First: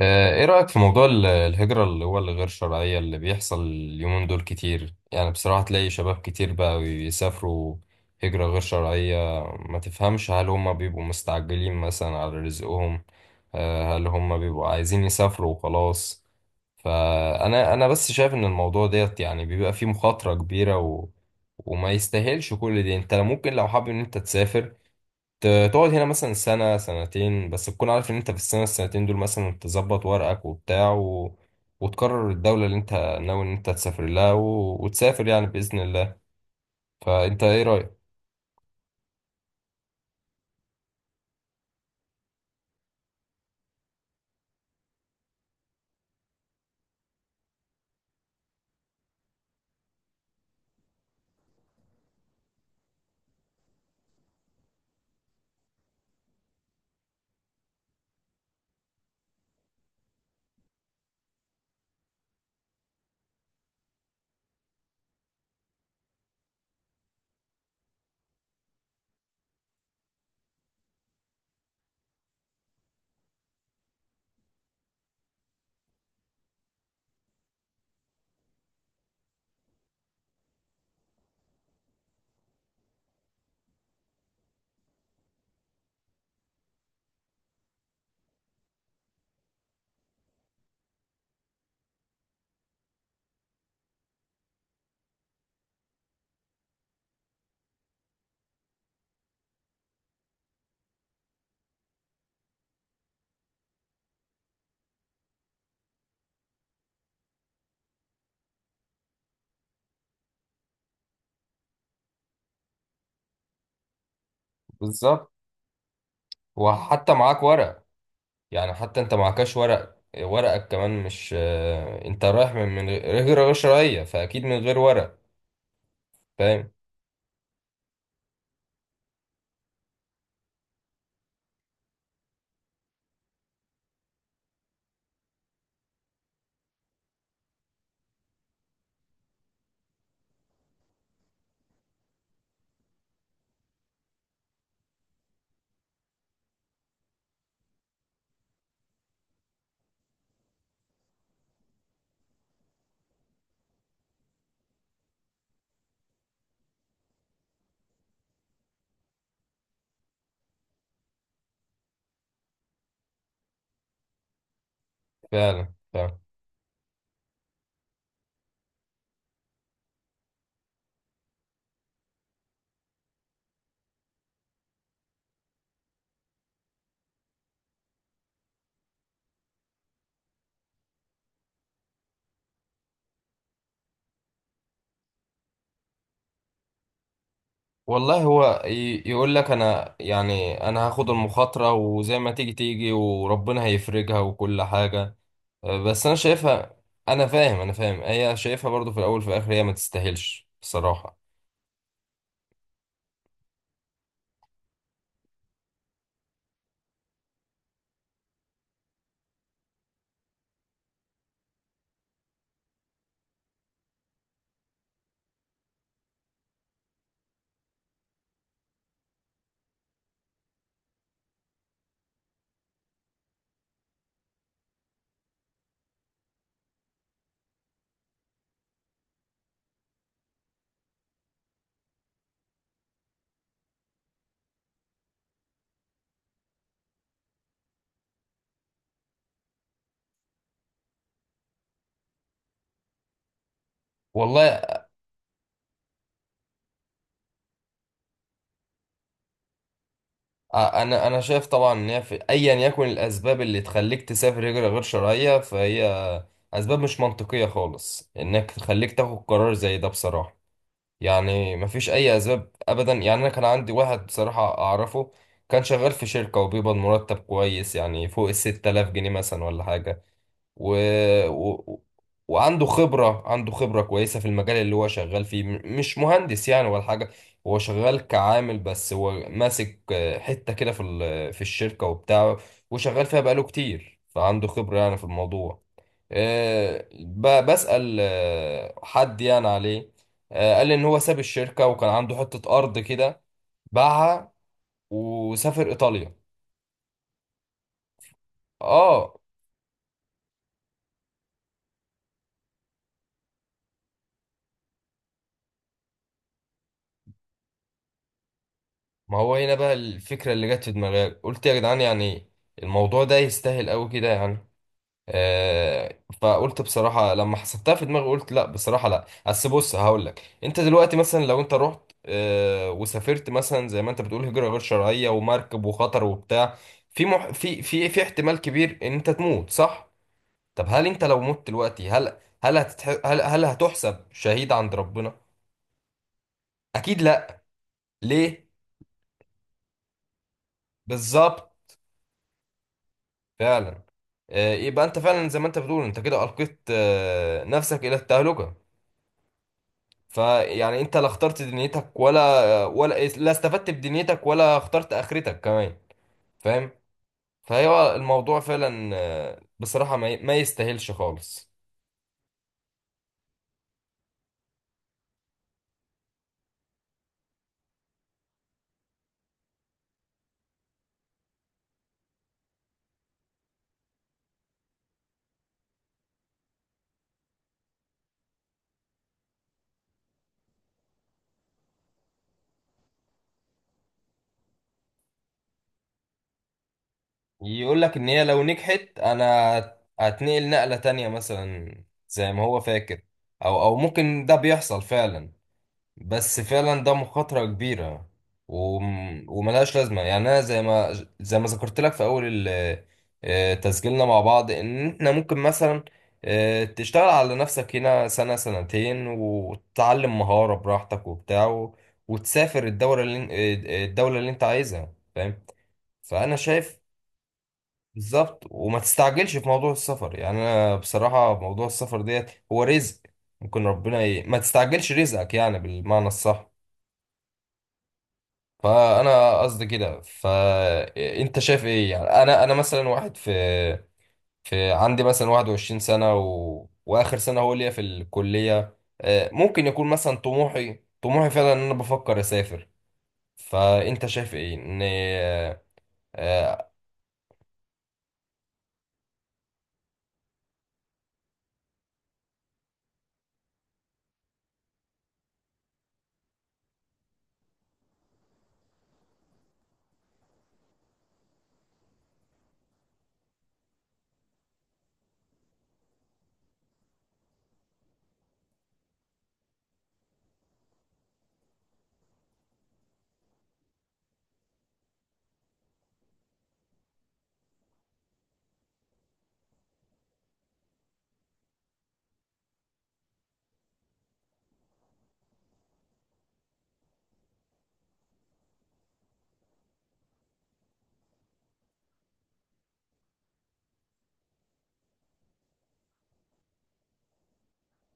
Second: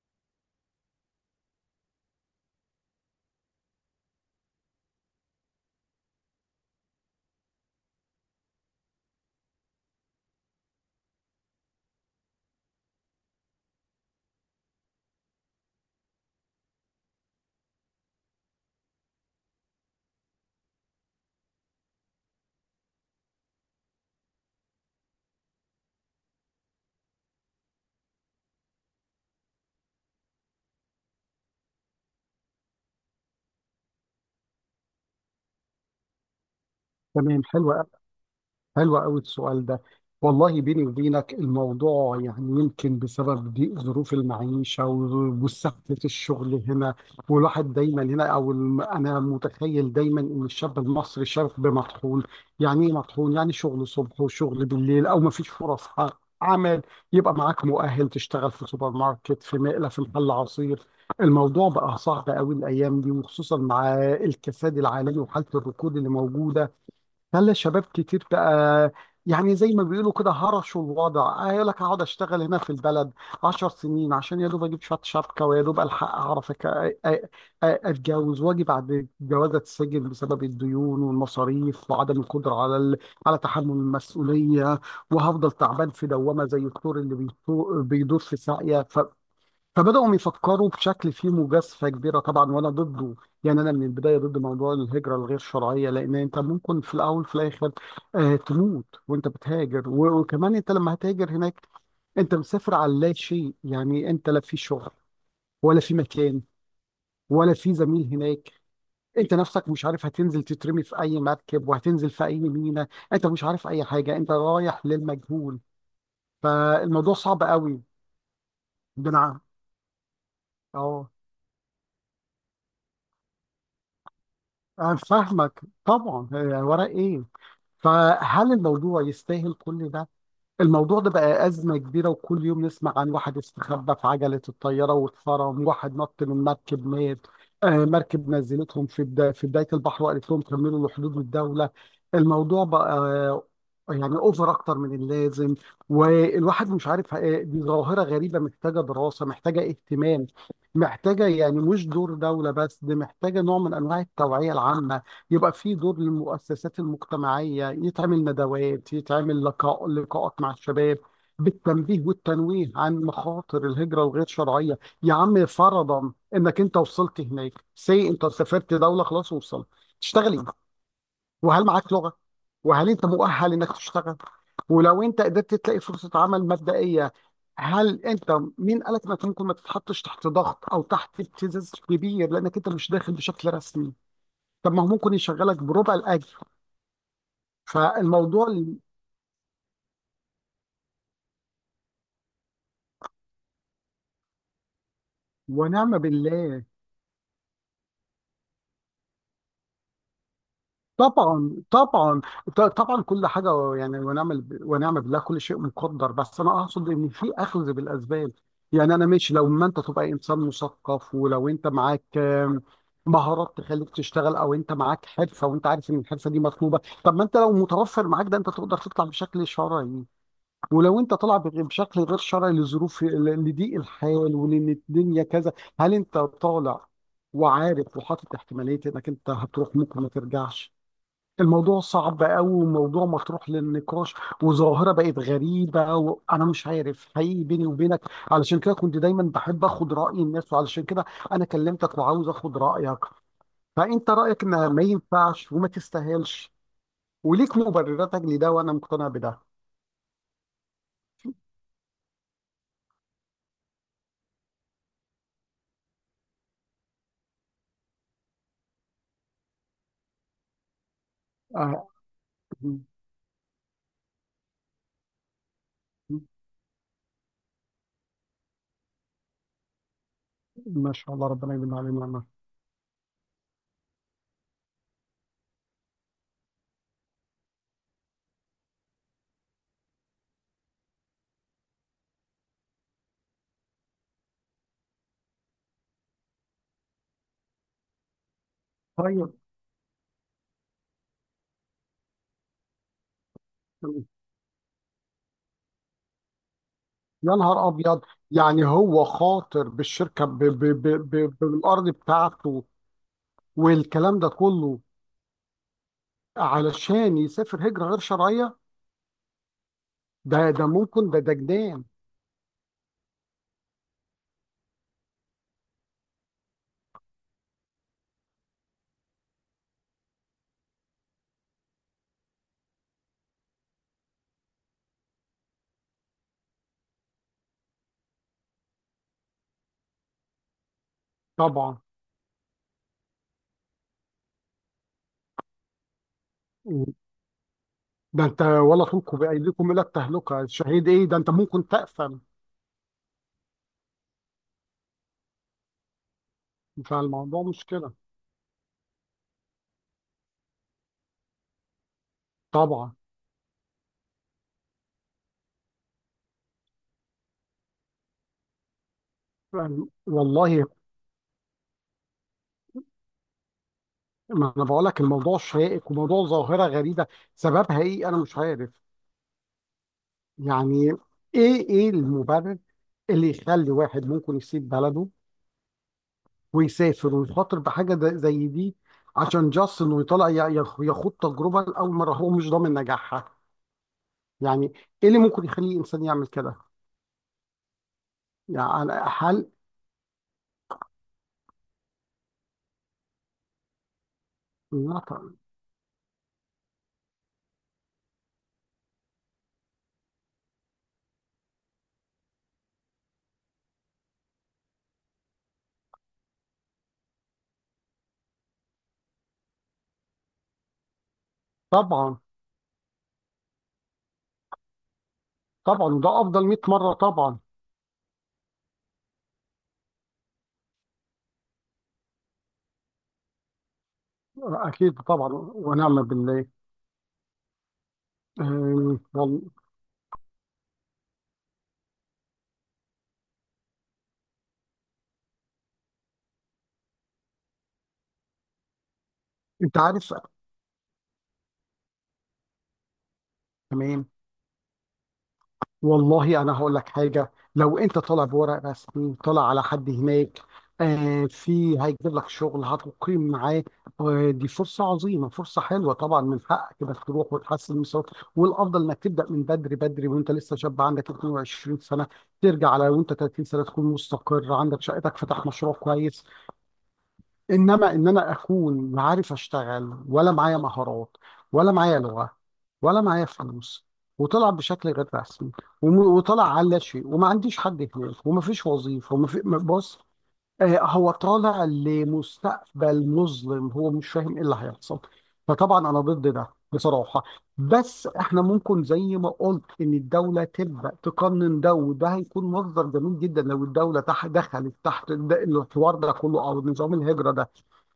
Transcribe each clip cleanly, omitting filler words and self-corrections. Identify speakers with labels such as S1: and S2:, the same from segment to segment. S1: ايه رأيك في موضوع الهجرة اللي هو الغير شرعية اللي بيحصل اليومين دول كتير؟ يعني بصراحة تلاقي شباب كتير بقى يسافروا هجرة غير شرعية. ما تفهمش، هل هم بيبقوا مستعجلين مثلا على رزقهم؟ هل هم بيبقوا عايزين يسافروا وخلاص؟ فأنا بس شايف إن الموضوع ديت يعني بيبقى فيه مخاطرة كبيرة وما يستاهلش كل دي. انت ممكن لو حابب ان انت تسافر، ت- تقعد هنا مثلا سنة سنتين، بس تكون عارف ان انت في السنة السنتين دول مثلا تظبط ورقك وبتاع وتقرر الدولة اللي انت ناوي ان انت تسافر لها وتسافر يعني بإذن الله.
S2: تمام،
S1: فانت ايه رأيك؟
S2: حلوة قوي السؤال ده. والله بيني وبينك الموضوع يمكن بسبب ضيق ظروف المعيشة وسهلة الشغل هنا، والواحد دايما هنا أنا متخيل دايما إن الشاب المصري شاب مطحون. يعني إيه مطحون؟ يعني شغل صبح وشغل بالليل، أو مفيش فرص عمل. يبقى معاك مؤهل تشتغل في سوبر ماركت، في مقلة، في محل عصير. الموضوع بقى صعب قوي الأيام دي، وخصوصا مع الكساد العالمي وحالة الركود اللي موجودة. خلى الشباب كتير بقى، يعني زي ما بيقولوا كده هرشوا الوضع، قال لك هقعد اشتغل هنا في البلد عشر سنين عشان يا دوب اجيب شويه شبكه، ويا دوب الحق اعرف اتجوز، واجي بعد الجواز اتسجن بسبب الديون والمصاريف وعدم القدره على تحمل المسؤوليه. وهفضل تعبان في دوامه زي الثور اللي بيدور في ساقيه. فبدأوا يفكروا بشكل فيه مجازفة كبيرة طبعا، وأنا ضده. يعني أنا من البداية ضد موضوع الهجرة الغير شرعية، لأن أنت ممكن في الأول في الآخر آه تموت وأنت بتهاجر. وكمان أنت لما هتهاجر هناك، أنت مسافر على لا شيء. يعني أنت لا في شغل، ولا في مكان، ولا في زميل هناك. أنت نفسك مش عارف هتنزل تترمي في أي مركب، وهتنزل في أي ميناء. أنت مش عارف أي حاجة، أنت رايح
S1: بالظبط،
S2: للمجهول.
S1: وحتى
S2: فالموضوع
S1: معاك
S2: صعب قوي.
S1: ورق. يعني حتى انت
S2: بنعم.
S1: معكش ورق، ورقك كمان
S2: أه،
S1: مش انت رايح من غير شرعية، فأكيد من غير
S2: أنا
S1: ورق.
S2: فاهمك طبعا. آه،
S1: فاهم؟
S2: ورق إيه؟ فهل الموضوع يستاهل كل ده؟ الموضوع ده بقى أزمة كبيرة، وكل يوم نسمع عن واحد استخبى في عجلة الطيارة واتفرم، واحد نط من مركب مات، آه مركب نزلتهم في بداية البحر، وقالت لهم كملوا لحدود الدولة. الموضوع بقى آه، يعني اوفر اكتر من اللازم. والواحد مش عارف، آه، دي ظاهرة غريبة محتاجة دراسة، محتاجة اهتمام، محتاجة يعني مش دور دولة بس، دي محتاجة نوع من انواع التوعية العامة. يبقى في دور للمؤسسات المجتمعية، يتعمل ندوات، يتعمل لقاءات مع الشباب بالتنبيه والتنويه عن مخاطر الهجرة الغير شرعية. يا عم
S1: فعلا.
S2: فرضا انك انت وصلت هناك، سي انت سافرت دولة، خلاص وصلت، تشتغل ايه؟ وهل معاك لغة؟ وهل انت مؤهل انك تشتغل؟ ولو انت قدرت تلاقي فرصة عمل مبدئية، هل انت مين قالك انك ممكن ما تتحطش تحت ضغط او تحت ابتزاز كبير لانك انت مش داخل بشكل رسمي؟ طب ما هو ممكن يشغلك بربع الاجر.
S1: والله
S2: فالموضوع
S1: هو
S2: ل-
S1: يقول لك انا، يعني انا هاخد المخاطرة وزي ما تيجي تيجي وربنا هيفرجها وكل حاجة. أه،
S2: ونعم
S1: بس انا
S2: بالله.
S1: شايفها. انا فاهم هي شايفها برضو، في الاول في الاخر هي ما تستاهلش بصراحة.
S2: طبعا طبعا، طبعا كل حاجه يعني، ونعم بالله، كل شيء مقدر، بس انا اقصد ان في اخذ بالاسباب. يعني انا ماشي لو ما انت تبقى انسان مثقف، ولو انت معاك مهارات تخليك تشتغل، او انت معاك حرفه وانت عارف ان الحرفه دي مطلوبه. طب ما انت لو متوفر معاك ده انت تقدر تطلع بشكل شرعي. ولو انت طالع بشكل غير شرعي لظروف لضيق الحال ولان الدنيا كذا، هل انت طالع وعارف وحاطط احتماليه انك انت هتروح ممكن ما ترجعش؟ الموضوع صعب قوي، وموضوع مطروح للنقاش، وظاهره بقت غريبه، وانا مش عارف حقيقي بيني وبينك. علشان كده كنت دايما بحب اخد راي الناس، وعلشان كده انا كلمتك وعاوز اخد رايك. فانت رايك
S1: والله
S2: ان ما ينفعش وما تستاهلش، وليك مبرراتك لده وانا مقتنع بده.
S1: انا شايف طبعا ان هي في ايا يكن الاسباب اللي تخليك تسافر هجرة غير شرعية، فهي اسباب مش منطقية خالص انك تخليك تاخد قرار زي ده بصراحة. يعني مفيش اي اسباب ابدا. يعني انا كان عندي واحد بصراحة اعرفه، كان شغال في
S2: آه.
S1: شركة وبيقبض مرتب كويس يعني فوق 6000 جنيه مثلا ولا حاجة و...
S2: ما شاء الله، ربنا يديم
S1: و...
S2: عليه نعمه.
S1: وعنده خبرة كويسة في المجال اللي هو شغال فيه، مش مهندس يعني ولا حاجة. هو شغال كعامل، بس هو ماسك حتة كده في الشركة وبتاعه، وشغال فيها بقاله كتير، فعنده خبرة يعني في الموضوع. بسأل حد
S2: طيب.
S1: يعني عليه، قال لي ان هو ساب الشركة وكان عنده حتة ارض كده، باعها وسافر ايطاليا.
S2: يا نهار ابيض! يعني هو
S1: اه،
S2: خاطر بالشركه، ب ب ب ب بالارض بتاعته والكلام ده كله علشان يسافر هجره غير شرعيه؟
S1: ما هو هنا بقى الفكرة اللي
S2: ده
S1: جت
S2: ده
S1: في دماغي،
S2: ممكن، ده
S1: قلت يا جدعان
S2: جنان.
S1: يعني الموضوع ده يستاهل قوي كده يعني؟ فقلت بصراحة لما حسبتها في دماغي قلت لا، بصراحة لا. اصل بص هقول لك، انت دلوقتي مثلا لو انت رحت وسافرت مثلا زي ما انت بتقول هجرة غير شرعية ومركب وخطر وبتاع، في احتمال كبير ان انت تموت، صح؟ طب هل انت لو مت
S2: طبعا،
S1: دلوقتي، هل هل هتتح... هل هل هتحسب شهيد عند ربنا؟ اكيد لا.
S2: ده انت
S1: ليه؟
S2: ولا تلقوا بايديكم الى التهلكه، شهيد ايه، ده انت
S1: بالظبط.
S2: ممكن تقفل.
S1: فعلا. يبقى انت فعلا زي ما انت بتقول، انت كده القيت
S2: فالموضوع مش
S1: نفسك
S2: كده.
S1: الى التهلكة. فيعني انت لا اخترت دنيتك ولا
S2: طبعا.
S1: ولا لا استفدت بدنيتك، ولا اخترت اخرتك كمان. فاهم؟ فهو الموضوع فعلا
S2: يعني
S1: بصراحة ما
S2: والله
S1: يستاهلش خالص.
S2: ما انا بقول لك الموضوع شائك، وموضوع ظاهره غريبه، سببها ايه انا مش عارف. يعني ايه المبرر اللي يخلي واحد ممكن يسيب بلده ويسافر ويخاطر بحاجه زي دي؟ عشان جاست انه يطلع يخوض تجربه لاول مره هو مش ضامن نجاحها؟ يعني ايه اللي ممكن يخلي انسان يعمل كده؟
S1: يقول لك ان هي لو
S2: يعني
S1: نجحت، انا
S2: هل
S1: هتنقل نقلة تانية مثلا، زي ما هو فاكر، او ممكن ده بيحصل
S2: لا ط-
S1: فعلا، بس فعلا ده مخاطرة كبيرة و... وملهاش لازمة. يعني أنا زي ما ذكرت لك في أول تسجيلنا مع بعض إن إحنا ممكن مثلا تشتغل على نفسك هنا سنة سنتين وتتعلم مهارة براحتك وبتاع
S2: طبعا
S1: وتسافر الدورة اللي... آه، آه، الدولة اللي أنت عايزها. فاهم؟
S2: طبعا ده
S1: فأنا
S2: افضل 100
S1: شايف.
S2: مره طبعا.
S1: بالظبط، وما تستعجلش في موضوع السفر. يعني أنا بصراحة موضوع السفر ديت هو رزق، ممكن ربنا ما تستعجلش
S2: اكيد طبعا،
S1: رزقك يعني
S2: ونعم
S1: بالمعنى
S2: بالله.
S1: الصح.
S2: أم،
S1: فانا
S2: وال-
S1: قصدي كده، فانت شايف ايه؟ يعني انا مثلا واحد في عندي مثلا 21 سنه واخر سنه هو ليا في الكليه، ممكن
S2: انت
S1: يكون
S2: عارف،
S1: مثلا طموحي فعلا ان انا بفكر اسافر. فانت
S2: تمام.
S1: شايف ايه ان
S2: والله انا
S1: آه،
S2: هقول لك حاجه، لو انت طالع بورق رسمي، طالع على حد هناك آه في هيجيب لك شغل، هتقيم معاه، آه دي فرصه عظيمه، فرصه حلوه، طبعا من حقك انك تروح وتحسن من صوتك، والافضل انك تبدا من بدري بدري وانت لسه شاب عندك 22 سنه، ترجع على وانت 30 سنه تكون مستقر، عندك شقتك، فتح مشروع كويس. انما ان انا اكون لا عارف اشتغل، ولا معايا مهارات، ولا معايا لغه، ولا معايا فلوس، وطلع بشكل غير رسمي، وطلع على لا شيء، وما عنديش حد هناك، وما فيش وظيفه، وما في بص، آه، هو طالع لمستقبل مظلم، هو مش فاهم ايه اللي هيحصل. فطبعا انا ضد ده بصراحه. بس احنا ممكن زي ما قلت ان الدوله تبدا تقنن ده، وده هيكون مصدر جميل جدا لو الدوله دخلت تحت الحوار ده كله، او نظام الهجره ده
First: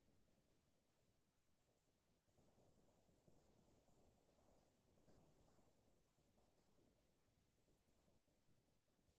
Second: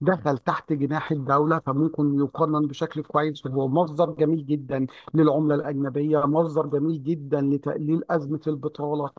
S2: دخل تحت جناح الدولة، فممكن يقنن بشكل كويس، وهو مصدر جميل جدا للعملة الأجنبية، مصدر جميل جدا لتقليل أزمة البطالة،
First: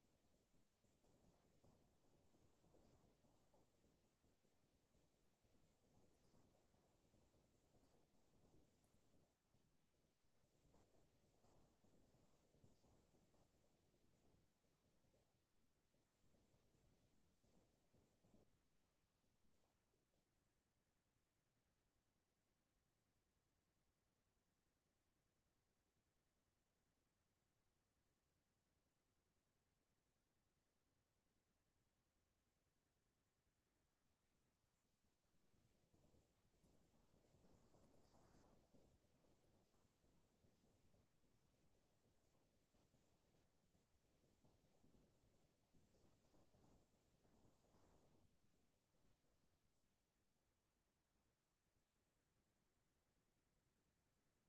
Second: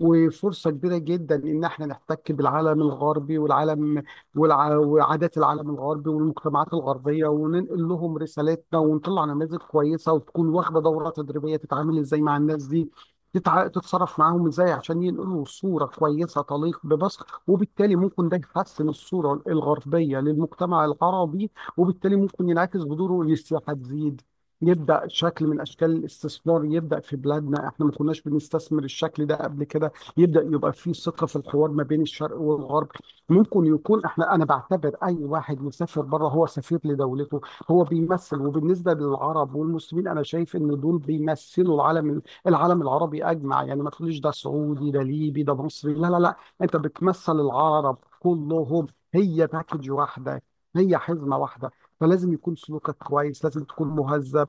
S2: وفرصة كبيرة جدا إن إحنا نحتك بالعالم الغربي وعادات العالم الغربي والمجتمعات الغربية، وننقل لهم رسالتنا، ونطلع نماذج كويسة، وتكون واخدة دورة تدريبية تتعامل إزاي مع الناس دي، تتصرف معاهم إزاي، عشان ينقلوا صورة كويسة تليق بمصر. وبالتالي ممكن ده يحسن الصورة الغربية للمجتمع العربي، وبالتالي ممكن ينعكس بدوره إن السياحة تزيد، يبدأ شكل من أشكال الاستثمار يبدأ في بلادنا، إحنا ما كناش بنستثمر الشكل ده قبل كده، يبدأ يبقى في ثقة في الحوار ما بين الشرق والغرب. ممكن يكون احنا، انا بعتبر اي واحد مسافر بره هو سفير لدولته، هو بيمثل، وبالنسبة للعرب والمسلمين انا شايف ان دول بيمثلوا العالم العربي اجمع. يعني ما تقوليش ده سعودي، ده ليبي، ده مصري، لا لا لا، انت بتمثل العرب كلهم، هي باكج واحدة، هي حزمة واحدة، فلازم يكون سلوكك كويس، لازم تكون مهذب.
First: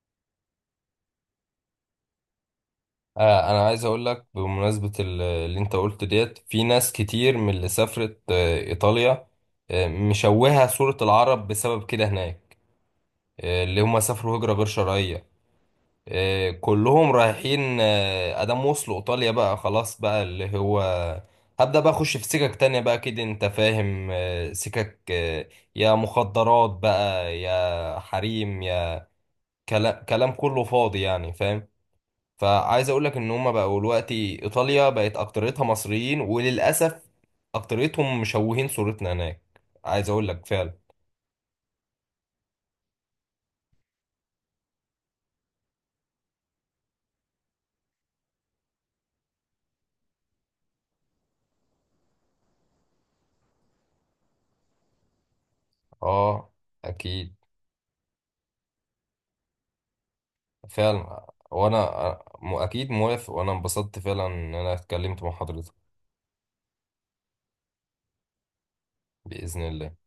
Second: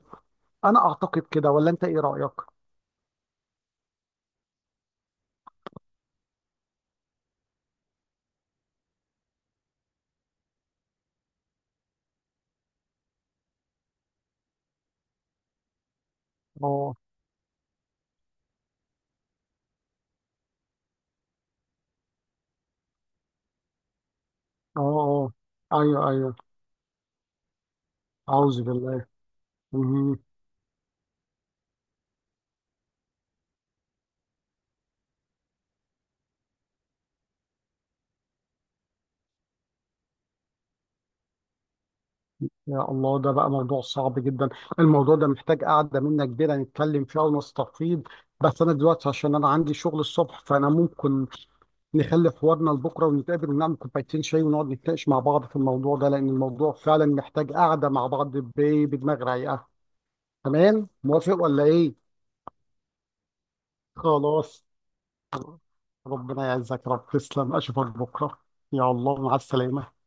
S2: انا اعتقد كده، ولا انت ايه رأيك؟
S1: انا عايز اقول لك بمناسبه اللي انت قلت ديت، في ناس كتير من اللي سافرت ايطاليا مشوهه صوره العرب بسبب كده هناك، اللي هم سافروا هجره غير شرعيه.
S2: اه،
S1: كلهم رايحين ادام وصلوا ايطاليا بقى خلاص بقى اللي هو هبدأ بقى اخش في سكك تانية بقى كده، انت فاهم؟
S2: اه،
S1: سكك
S2: اه،
S1: يا
S2: ايوه ايوه.
S1: مخدرات بقى، يا حريم،
S2: أعوذ
S1: يا
S2: بالله.
S1: كلام
S2: مهم.
S1: كلام كله فاضي يعني. فاهم؟ فعايز اقول لك ان هما بقوا دلوقتي، ايطاليا بقت اكتريتها مصريين وللاسف اكتريتهم مشوهين صورتنا هناك. عايز اقول لك فعلا.
S2: يا الله، ده بقى موضوع صعب جدا. الموضوع ده محتاج قعدة منا كبيرة نتكلم فيها ونستفيض، بس أنا دلوقتي عشان أنا عندي شغل الصبح، فأنا ممكن نخلي حوارنا لبكرة، ونتقابل ونعمل كوبايتين شاي ونقعد نتناقش مع بعض في الموضوع ده، لأن
S1: اه.
S2: الموضوع فعلا
S1: اكيد.
S2: محتاج قعدة مع بعض بدماغ رايقة. تمام،
S1: فعلا،
S2: موافق ولا
S1: وانا
S2: إيه؟
S1: اكيد موافق، وانا انبسطت فعلا ان
S2: خلاص،
S1: انا اتكلمت مع حضرتك.
S2: ربنا يعزك يا رب، تسلم، أشوفك بكرة، يا الله، مع
S1: باذن
S2: السلامة.
S1: الله.